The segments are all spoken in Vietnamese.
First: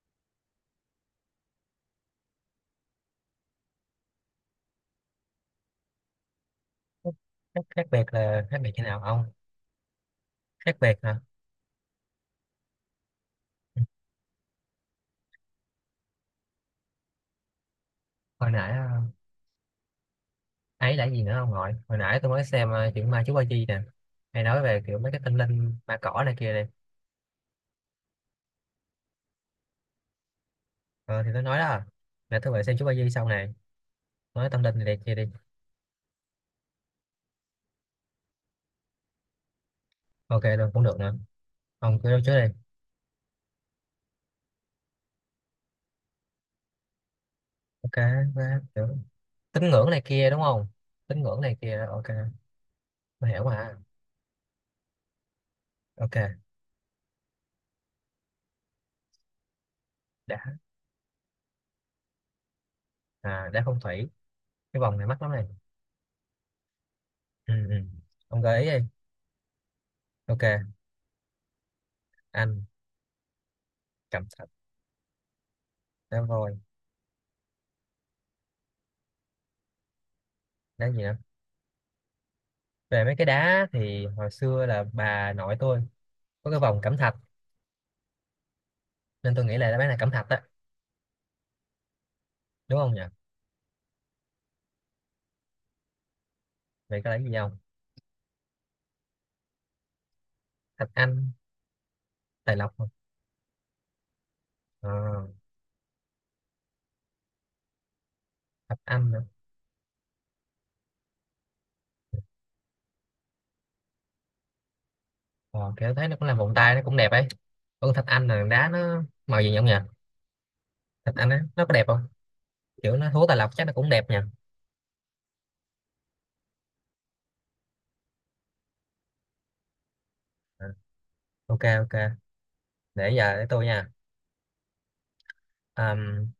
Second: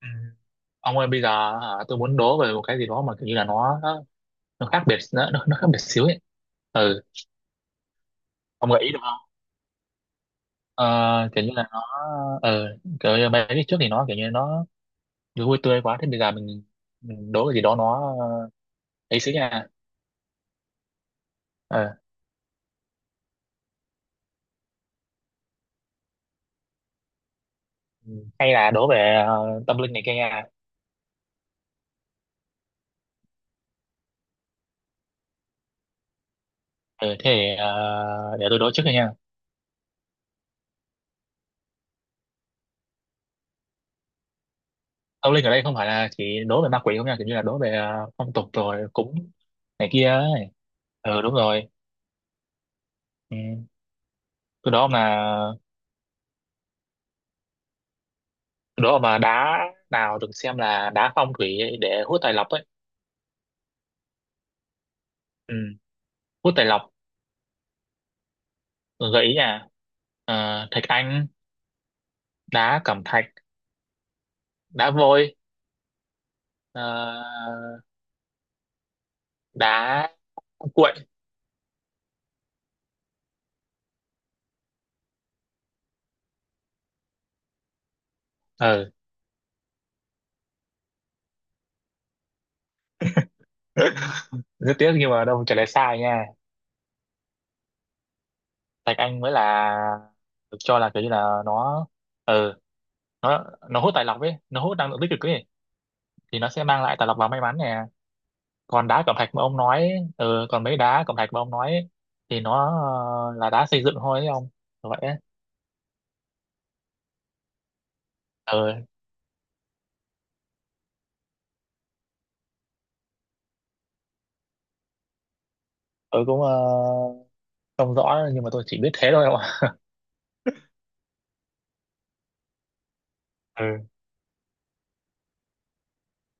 Ừ. Ông ơi bây giờ hả, tôi muốn đố về một cái gì đó mà kiểu như là nó khác biệt xíu ấy. Ừ, Khác biệt là khác ông biệt gợi thế ý được nào ông? không? Khác biệt hả? ờ, Kiểu như là nó, ờ kiểu như mấy cái trước thì nó kiểu như nó vui tươi quá. Thế bây giờ mình đố cái gì đó nó, Hồi nãy ấy xíu nha. ấy là gì nữa ông nội? Ờ. Hồi nãy tôi mới xem chuyện ma chú ba chi nè, hay nói về kiểu mấy cái tâm linh ma cỏ này kia này. Ừ. Hay là đố về tâm linh này kia nha. Ờ, thì tôi nói đó, là tôi về xem chú ba chi sau này, nói tâm linh này, này kia đi. Ừ thế thì, để tôi đố trước đi nha. Ok luôn cũng được nữa, ông cứ trước đi. Tâm linh ở đây không phải là chỉ đố về ma quỷ không nha, kiểu như là đố về Ok. Phong tục Quá kiểu rồi cúng tín này ngưỡng này kia kia đúng ấy. không. Tín Ừ đúng ngưỡng này rồi. kia, ok, tôi Ừ. hiểu mà. Tôi đố ông là Ok. đó mà đá nào được Đã. xem là đá phong thủy để hút tài lộc ấy. À, đã phong thủy. Cái vòng này mắc lắm này. Ừ. Hút tài lộc. Ừ, ừ. Ông gợi ý đi. Gợi ý nha. Ok. Ờ, thạch anh, Anh. đá cẩm thạch, Cẩm thạch. đá vôi, Đá voi. ờ, đá Đá cuội. gì đó, về mấy cái đá thì hồi xưa là bà nội tôi có cái vòng cẩm thạch, Ừ. nên tôi nghĩ là đáp án là cẩm thạch á, đúng không nhỉ? Rất tiếc nhưng mà đâu, trả lời sai nha. Vậy có lấy gì không? Thạch anh mới là được cho Thạch là kiểu như anh. là nó ừ Tài lộc không? nó nó hút tài lộc ấy, nó hút Ờ, năng lượng tích cực ấy, thì nó sẽ mang lại tài lộc và may mắn nè. thạch còn đá anh cẩm nữa. thạch mà ông nói ừ, còn mấy đá cẩm thạch mà ông nói ấy, thì nó là đá xây dựng thôi ấy ông, vậy ấy. Ờ, kiểu thấy nó cũng làm vòng tay nó cũng đẹp ấy. Còn thạch anh là đá Ừ, nó màu gì nhỉ ông nhỉ? Thạch anh á nó có đẹp không? Kiểu nó thua tài lộc chắc nó cũng đẹp nhỉ. tôi cũng không rõ nhưng mà tôi chỉ biết thế thôi ông ạ. Ờ, ok ok, để giờ để tôi Ừ. nha. Ờm,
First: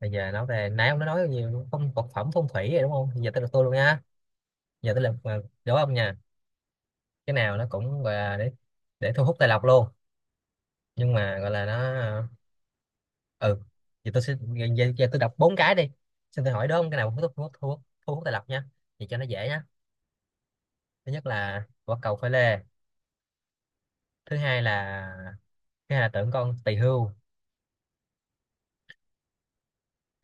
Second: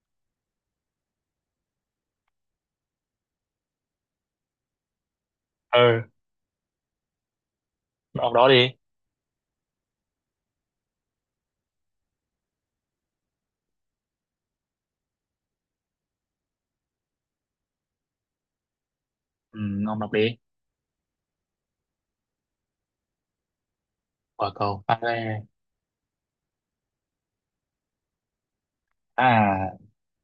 Bây giờ nói về nãy ông đã nói nhiều phong vật phẩm phong thủy rồi đúng không, giờ tới lượt tôi luôn nha. Giờ tới lượt đố ông Ừ. nha. Cái nào nó cũng gọi Ông là đó để đi. để thu hút tài lộc luôn, nhưng mà gọi là nó ờ, ừ thì tôi sẽ, giờ tôi đọc bốn cái đi, xin tôi hỏi đúng không, cái nào cũng thu hút thu hút thu hút thu hút tài lộc nha, thì cho nó dễ Ừ, nhá. ông đọc đi. Thứ nhất là quả cầu pha lê. thứ Quả hai cầu pha là lê. Thứ hai là tượng con tỳ hưu. À,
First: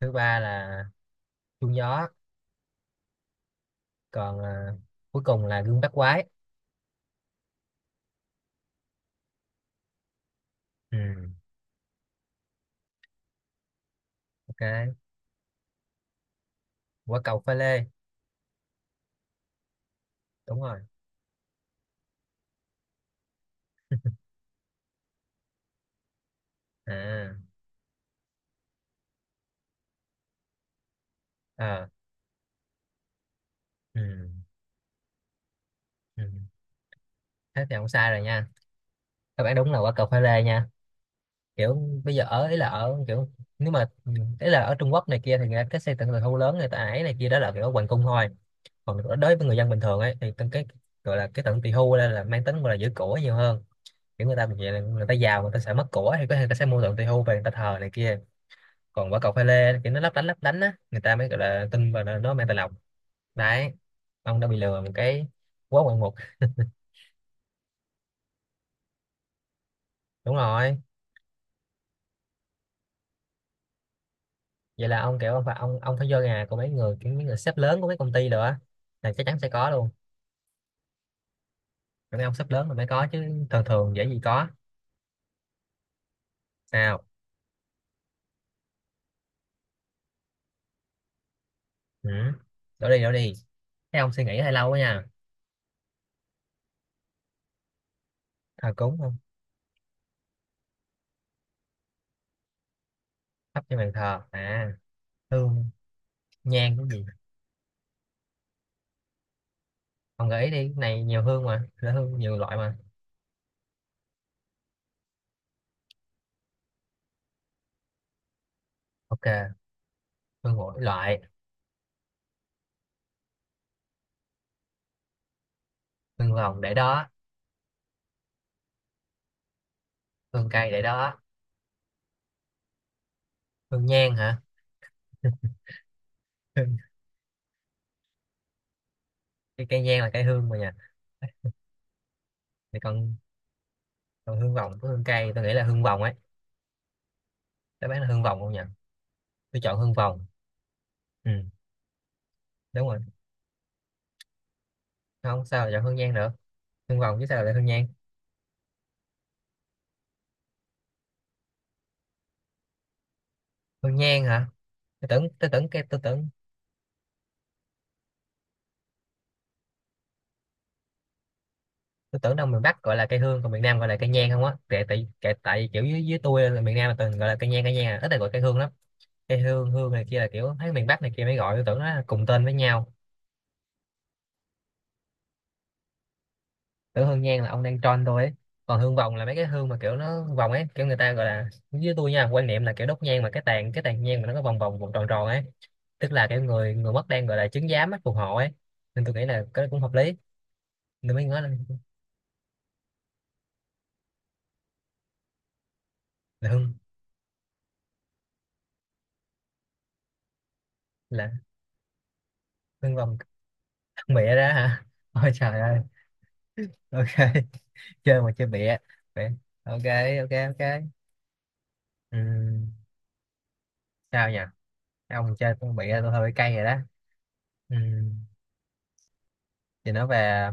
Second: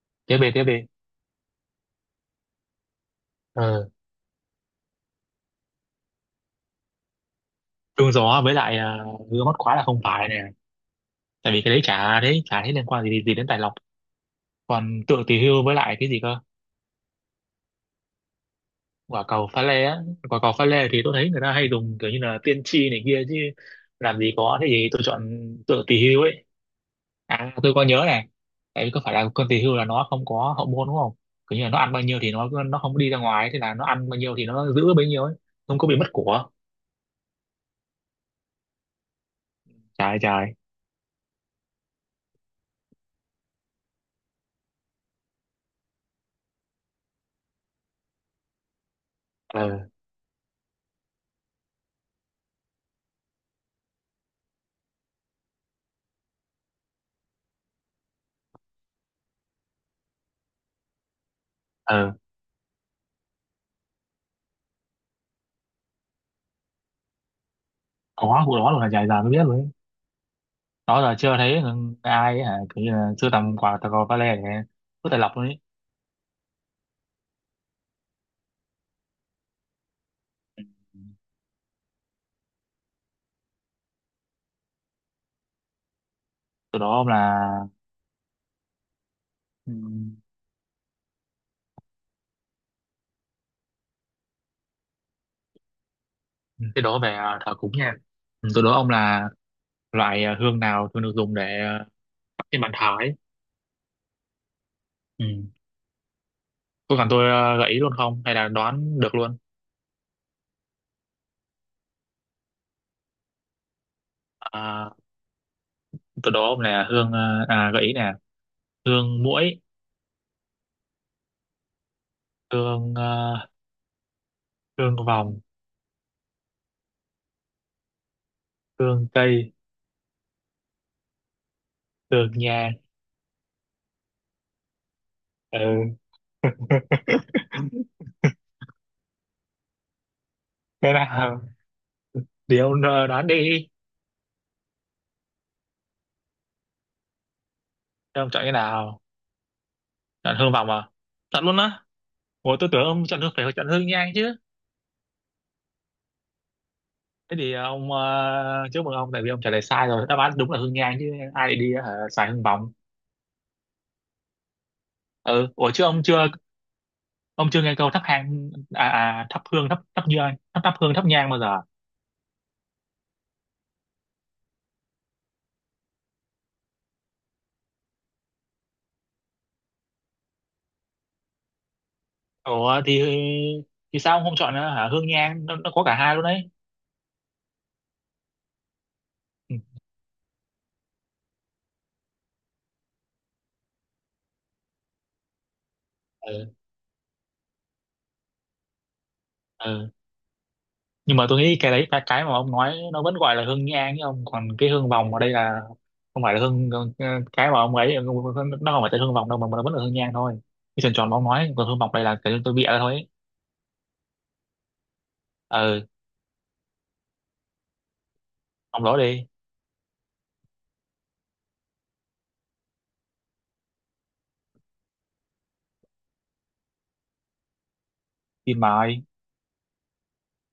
Thứ tiếp ba đi tiếp đi. là chuông gió. Ừ. Còn à, cuối cùng là gương bát quái. Trúng gió với lại gương mắt khóa là không phải nè. Ừ. Tại vì cái đấy chả thấy liên quan gì gì đến tài lộc. Ok. Còn tượng tỷ hưu với lại cái gì cơ? Quả cầu pha lê. Quả cầu pha lê á. Quả cầu Đúng pha rồi. lê thì tôi thấy người ta hay dùng kiểu như là tiên tri này kia chứ. Làm gì có, thế gì tôi chọn tượng tỷ hưu ấy. À, À, tôi có nhớ này. Tại vì có phải là con tỷ hưu là nó không có hậu môn đúng không? Kiểu như là nó ờ, ăn bao nhiêu thì nó không đi ra ngoài, thế là nó ừ. ăn bao nhiêu thì nó giữ bấy nhiêu ấy. Không có bị mất Ừ. của. Thế thì không sai rồi nha các bạn, đúng là quả cầu Trời pha lê trời. nha. Kiểu bây giờ ở ý là ở kiểu, nếu mà ý là ở Trung Quốc này kia thì người ta cái xây tận tận thu lớn người ta ấy này kia, đó là kiểu ở hoàng cung thôi. Còn đối đối với người Ờ. dân bình thường ấy thì tận cái gọi là cái tận tỳ hưu đây là mang tính gọi là giữ của nhiều hơn. Kiểu người ta vậy, là người ta giàu, người ta sợ mất của thì có thể người ta sẽ mua tận tỳ hưu về người ta thờ này kia. Còn quả cầu pha lê kiểu nó lấp lánh á, người ta mới gọi là tin vào Ờ. nó mang tài lộc. Đấy, ông đã bị lừa một cái quá ngoạn mục. Có vụ đó luôn, là dài dài mới biết luôn ấy. Đúng rồi. Đó là chưa thấy ai ấy, hả, kiểu như là sưu tầm quả cầu pha lê để Vậy là vứt ông tài lộc kiểu ông luôn phải ấy. ông phải vô nhà của mấy người, kiểu mấy người sếp lớn của mấy công ty rồi á, là chắc chắn sẽ có luôn. Ừ. Mấy ông sắp lớn rồi mới có, chứ thường thường dễ gì có. Từ đó Sao. ông là, ừ. Ừ. Đổ đi đổ đi, thấy ông suy nghĩ hơi lâu quá nha. Thế đố về thờ cúng nha. Ừ, tôi Thờ đố ông cúng không? là loại hương nào thường được dùng để thắp trên bàn thờ ấy. Thắp trên bàn thờ à? Ừ. Hương. Nhang cái Có gì? cần tôi gợi ý luôn không? Hay là đoán được luôn? Ông gợi ý đi, cái này nhiều hương mà, là hương nhiều loại mà. À, tôi đố ông là hương, gợi ý nè. Hương muỗi, Ok. Hương mỗi loại. hương à, hương vòng, Hương vòng để đó. hương cây, Hương cây để đó. hương nhang. Hương nhang hả? Ừ. Hương- cái cây nhang là cây hương mà nha. Cái nào? Thì Thì ông còn, đoán đi. còn hương vòng với hương cây, tôi nghĩ là hương vòng ấy. Đáp án là Thế hương ông vòng chọn không cái nhỉ? nào? Tôi chọn hương vòng. Chọn hương vòng à? Ừ, Chọn luôn á. Ủa tôi tưởng đúng rồi, ông chọn hương, phải chọn hương nhang chứ. không sao lại chọn hương nhang được, hương vòng chứ Thế sao thì lại hương nhang. ông, chúc mừng ông tại vì ông trả lời sai rồi, đáp án đúng là hương nhang chứ ai lại đi xài hương vòng. Hương nhang hả? Ừ, Tôi tưởng ủa cái chứ tôi ông chưa, tưởng ông chưa nghe câu thắp hang à, à thắp hương, thắp thắp nhang, thắp thắp hương, thắp nhang bao giờ? Tôi tưởng đâu miền Bắc gọi là cây hương còn miền Nam gọi là cây nhang không á, tại kiểu dưới dưới tôi là miền Nam là từng gọi là cây nhang à. Ít là gọi cây hương lắm. Cây hương hương này kia là kiểu thấy miền Bắc này kia mới gọi, tôi tưởng nó là cùng tên với Ủa nhau. thì sao ông không chọn hả hương nhang, nó có cả hai luôn đấy. Tưởng hương nhang là ông đang tròn tôi ấy. Còn hương vòng là mấy cái Ừ. hương mà kiểu nó vòng ấy, kiểu người ta gọi là dưới tôi nha, quan niệm là kiểu đốt nhang mà cái tàn nhang mà nó có vòng vòng vòng tròn tròn ấy, tức là cái Ừ. người người mất đang gọi là chứng giám á, phù hộ ấy, nên tôi nghĩ là cái đó cũng Ừ. hợp lý, nên Nhưng mới mà tôi nói là, nghĩ cái đấy, cái mà ông nói nó vẫn gọi là hương nhang chứ ông, còn cái hương vòng ở đây là không phải là là hương, hương cái mà ông ấy, nó không phải tên hương vòng đâu mà nó vẫn là hương nhang thôi. Cái tròn tròn mà ông là nói, còn hương vòng đây là cái tôi bịa ra thôi hương ấy. vòng. Mẹ ra hả? Ôi trời ơi. Ờ. Ok. Chơi mà chơi bịa. Ông đó đi. Bịa. Ok ok ok. Ừm, Sao nhỉ? Cái ông chơi con bịa tôi hơi cay rồi đó. Ừm, Phim mà ai. thì nói về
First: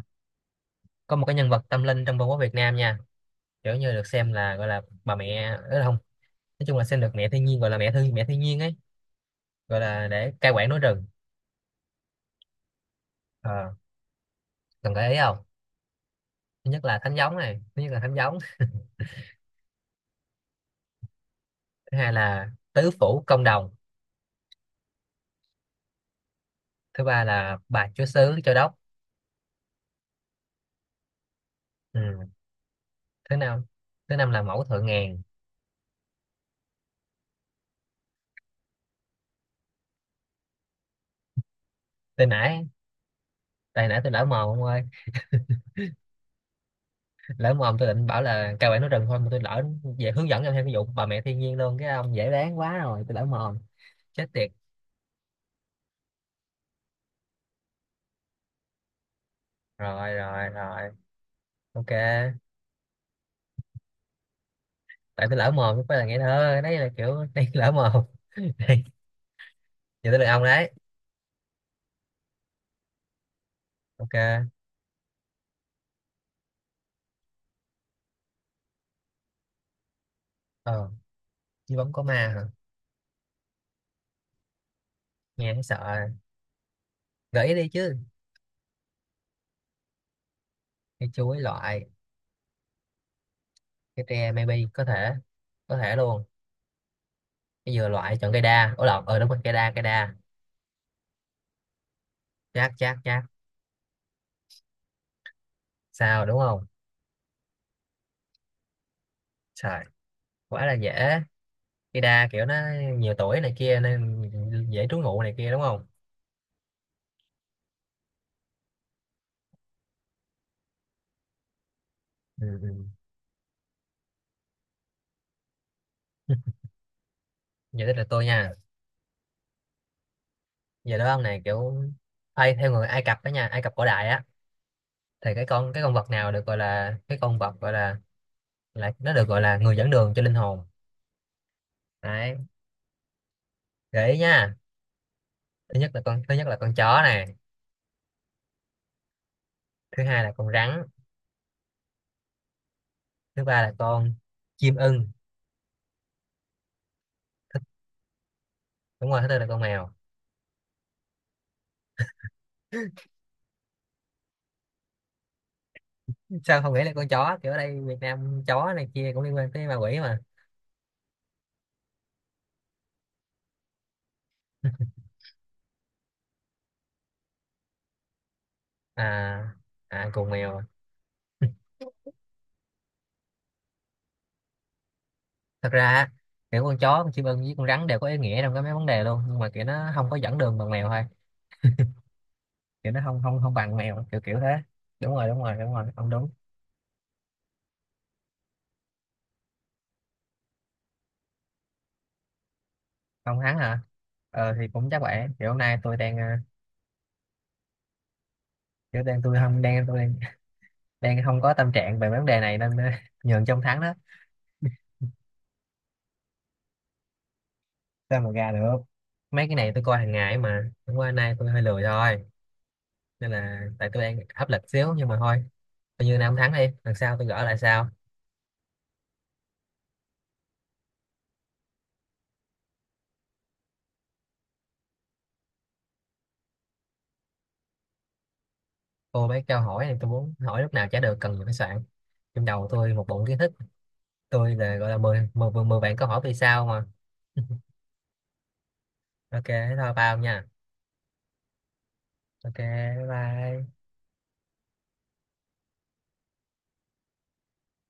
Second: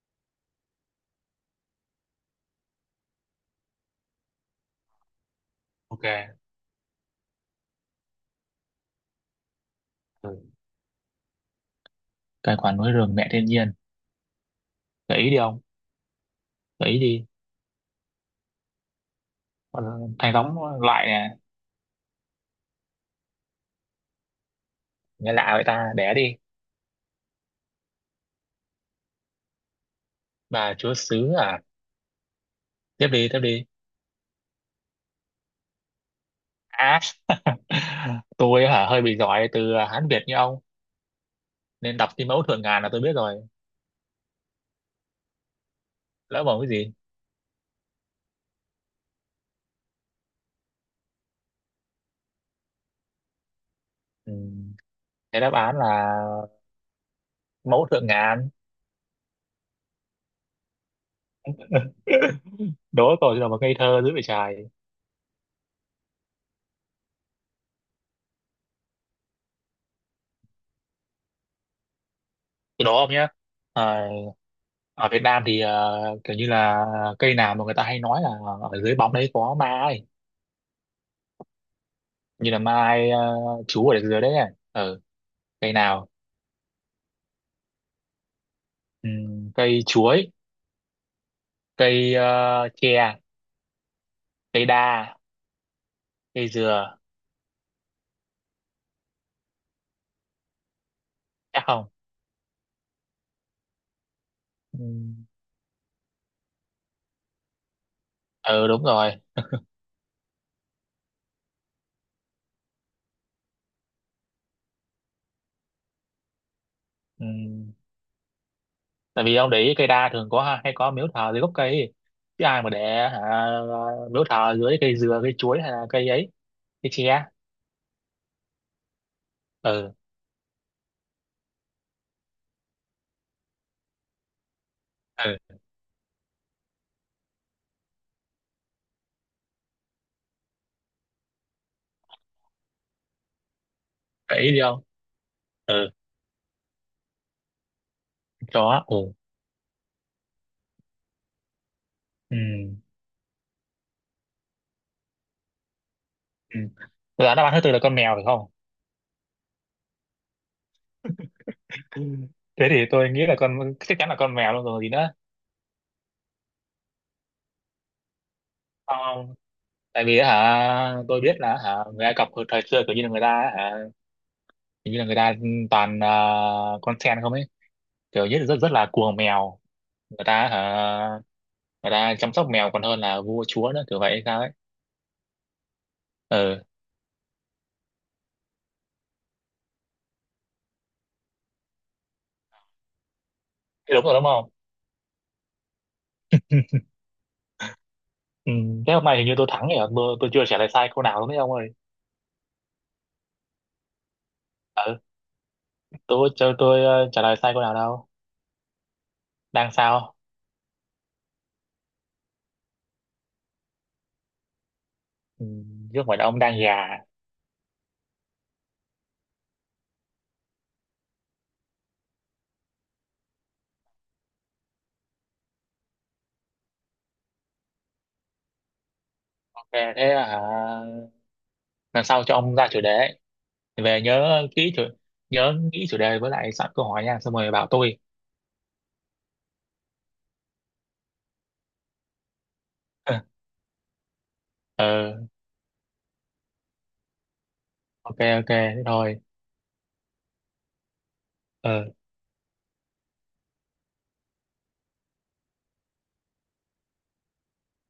có một cái nhân vật tâm linh trong Vương quốc Việt Nam nha, kiểu như được xem là gọi là bà mẹ ấy không, OK. nói chung là xem được mẹ thiên nhiên, gọi là mẹ thiên nhiên ấy, gọi là để Ừ. cai quản núi rừng. Tài khoản núi rừng, mẹ thiên nhiên. Ờ, cần gợi ý Gợi ý đi không? ông. Gợi ý đi. Thứ nhất là thánh giống. Ờ, thằng đóng loại nè. Thứ hai là tứ phủ công đồng. Nghe lạ vậy ta, đẻ đi. Thứ ba là bà chúa xứ châu đốc. Bà chúa xứ à. Ừm, Tiếp đi thứ tiếp năm đi. Thứ năm là mẫu thượng ngàn. À, tôi hả hơi bị giỏi từ Hán Việt như ông nên đọc cái Tên mẫu thượng nãy, ngàn là tôi biết rồi. tại nãy tôi lỡ mồm ông ơi. Lỡ mồm cái gì? Lỡ mồm tôi định bảo là cao bản nói rừng thôi mà tôi lỡ, về hướng dẫn em thêm cái vụ bà mẹ thiên nhiên luôn, cái ông dễ đoán quá rồi, tôi lỡ mồm. Chết Ừ. tiệt. Cái đáp án là mẫu thượng ngàn. Rồi rồi rồi, ok. Đố tôi là một ngây thơ dữ vậy trời. Tại tôi lỡ mồm chứ không phải là ngây thơ, đấy là kiểu đây lỡ mồm. Đây, giờ tới lượt ông đấy. Tôi đố ông nhé. Ok. Ở Việt Nam thì kiểu như là cây nào mà người ta hay nói là ở dưới bóng đấy có ma ấy? Ờ, chứ bóng có ma hả? Như là mai, chú ở dưới đấy này. Ừ, Nghe thấy cây sợ nào? rồi. Gợi ý đi chứ. Cây chuối. Cây chuối loại. Cây, tre. Cái tre maybe Cây có thể. đa. Có thể luôn. Cây dừa. Cái dừa loại, chọn cây đa, ủa lộn, ờ đúng rồi, cây đa cây đa. Chắc không? Chát chát chát. Ừm. Sao, đúng không? Ừ đúng rồi. Trời, quá là dễ. Ida kiểu nó nhiều tuổi này kia nên dễ trú ngụ này kia đúng không. Ừm, tại vì ông để ý cây đa thường có, hay có miếu thờ dưới gốc cây ấy. Chứ Ừ, ai mà ừ. để hả, miếu thờ dưới cây dừa, cây chuối, hay là cây ấy, cây tre. Giờ tới lượt tôi nha. Ừ. Giờ đó ông này kiểu, ai theo người Ai Cập đó nha, Ai Cập cổ đại á, thì Ừ, cái con vật nào được gọi là cái con vật gọi là nó được gọi là người dẫn đường cho linh hồn. Đấy, gợi ý để ý nha. đi không? Ừ. Thứ nhất là con chó này. Chó. Ừ. Thứ hai là con rắn. Ừm. Thứ ba là con chim ưng. Ừ. Là đáp án thứ tư là con mèo phải không? Đúng rồi, thứ tư là con mèo. Ừ. Thế thì tôi nghĩ là con chắc chắn là con mèo luôn rồi gì nữa. Sao không nghĩ là con chó, kiểu ở đây Việt Nam chó này Không, kia cũng không. liên quan tới ma quỷ Tại vì mà. á hả tôi biết là hả, người Ai Cập hồi thời xưa kiểu như là người ta á hả, kiểu như là người ta toàn con sen không ấy, kiểu như là rất rất là cuồng À. mèo. À Người cùng ta mèo hả, à. người ta chăm sóc mèo còn hơn là vua chúa nữa kiểu vậy hay sao ấy. Thật ra á, Ừ, kiểu con chó, con chim ưng với con rắn đều có ý nghĩa trong cái mấy vấn đề luôn, nhưng mà kiểu nó không có dẫn đường bằng mèo thôi, kiểu nó không không không bằng thế đúng mèo, rồi kiểu đúng kiểu thế. không? Đúng rồi đúng rồi đúng rồi, ông đúng. Ừ, thế hôm nay hình như tôi thắng rồi, tôi chưa trả lời sai câu nào đúng không ông ơi? Ông thắng hả? Ờ thì cũng Ừ, chắc vậy, kiểu hôm nay tôi đang tôi trả lời sai câu nào đâu. kiểu đang tôi không Đang đang tôi sao? đang, đang không có tâm trạng về vấn đề này nên nhường trong thắng đó. Ừ, chứ không phải là ông đang gà. Sao mà gà được, mấy cái này tôi coi hàng ngày ấy mà, hôm qua nay tôi hơi lười thôi, nên là tại tôi đang áp lực xíu nhưng mà thôi, coi như nay ông thắng đi, lần sau tôi gỡ lại sau. Thế thế à, lần sau cho ông ra chủ đề ấy. Về nhớ nghĩ chủ đề với lại soạn câu hỏi nha, xong rồi bảo tôi. Cô mấy câu hỏi này tôi muốn hỏi lúc nào chả được, cần phải soạn, trong đầu tôi một bụng kiến thức. Tôi là gọi là Ờ, mười bạn câu hỏi vì sao mà OK OK thế thôi. ok thế thôi bao nha. Ờ. Ok, bye bye.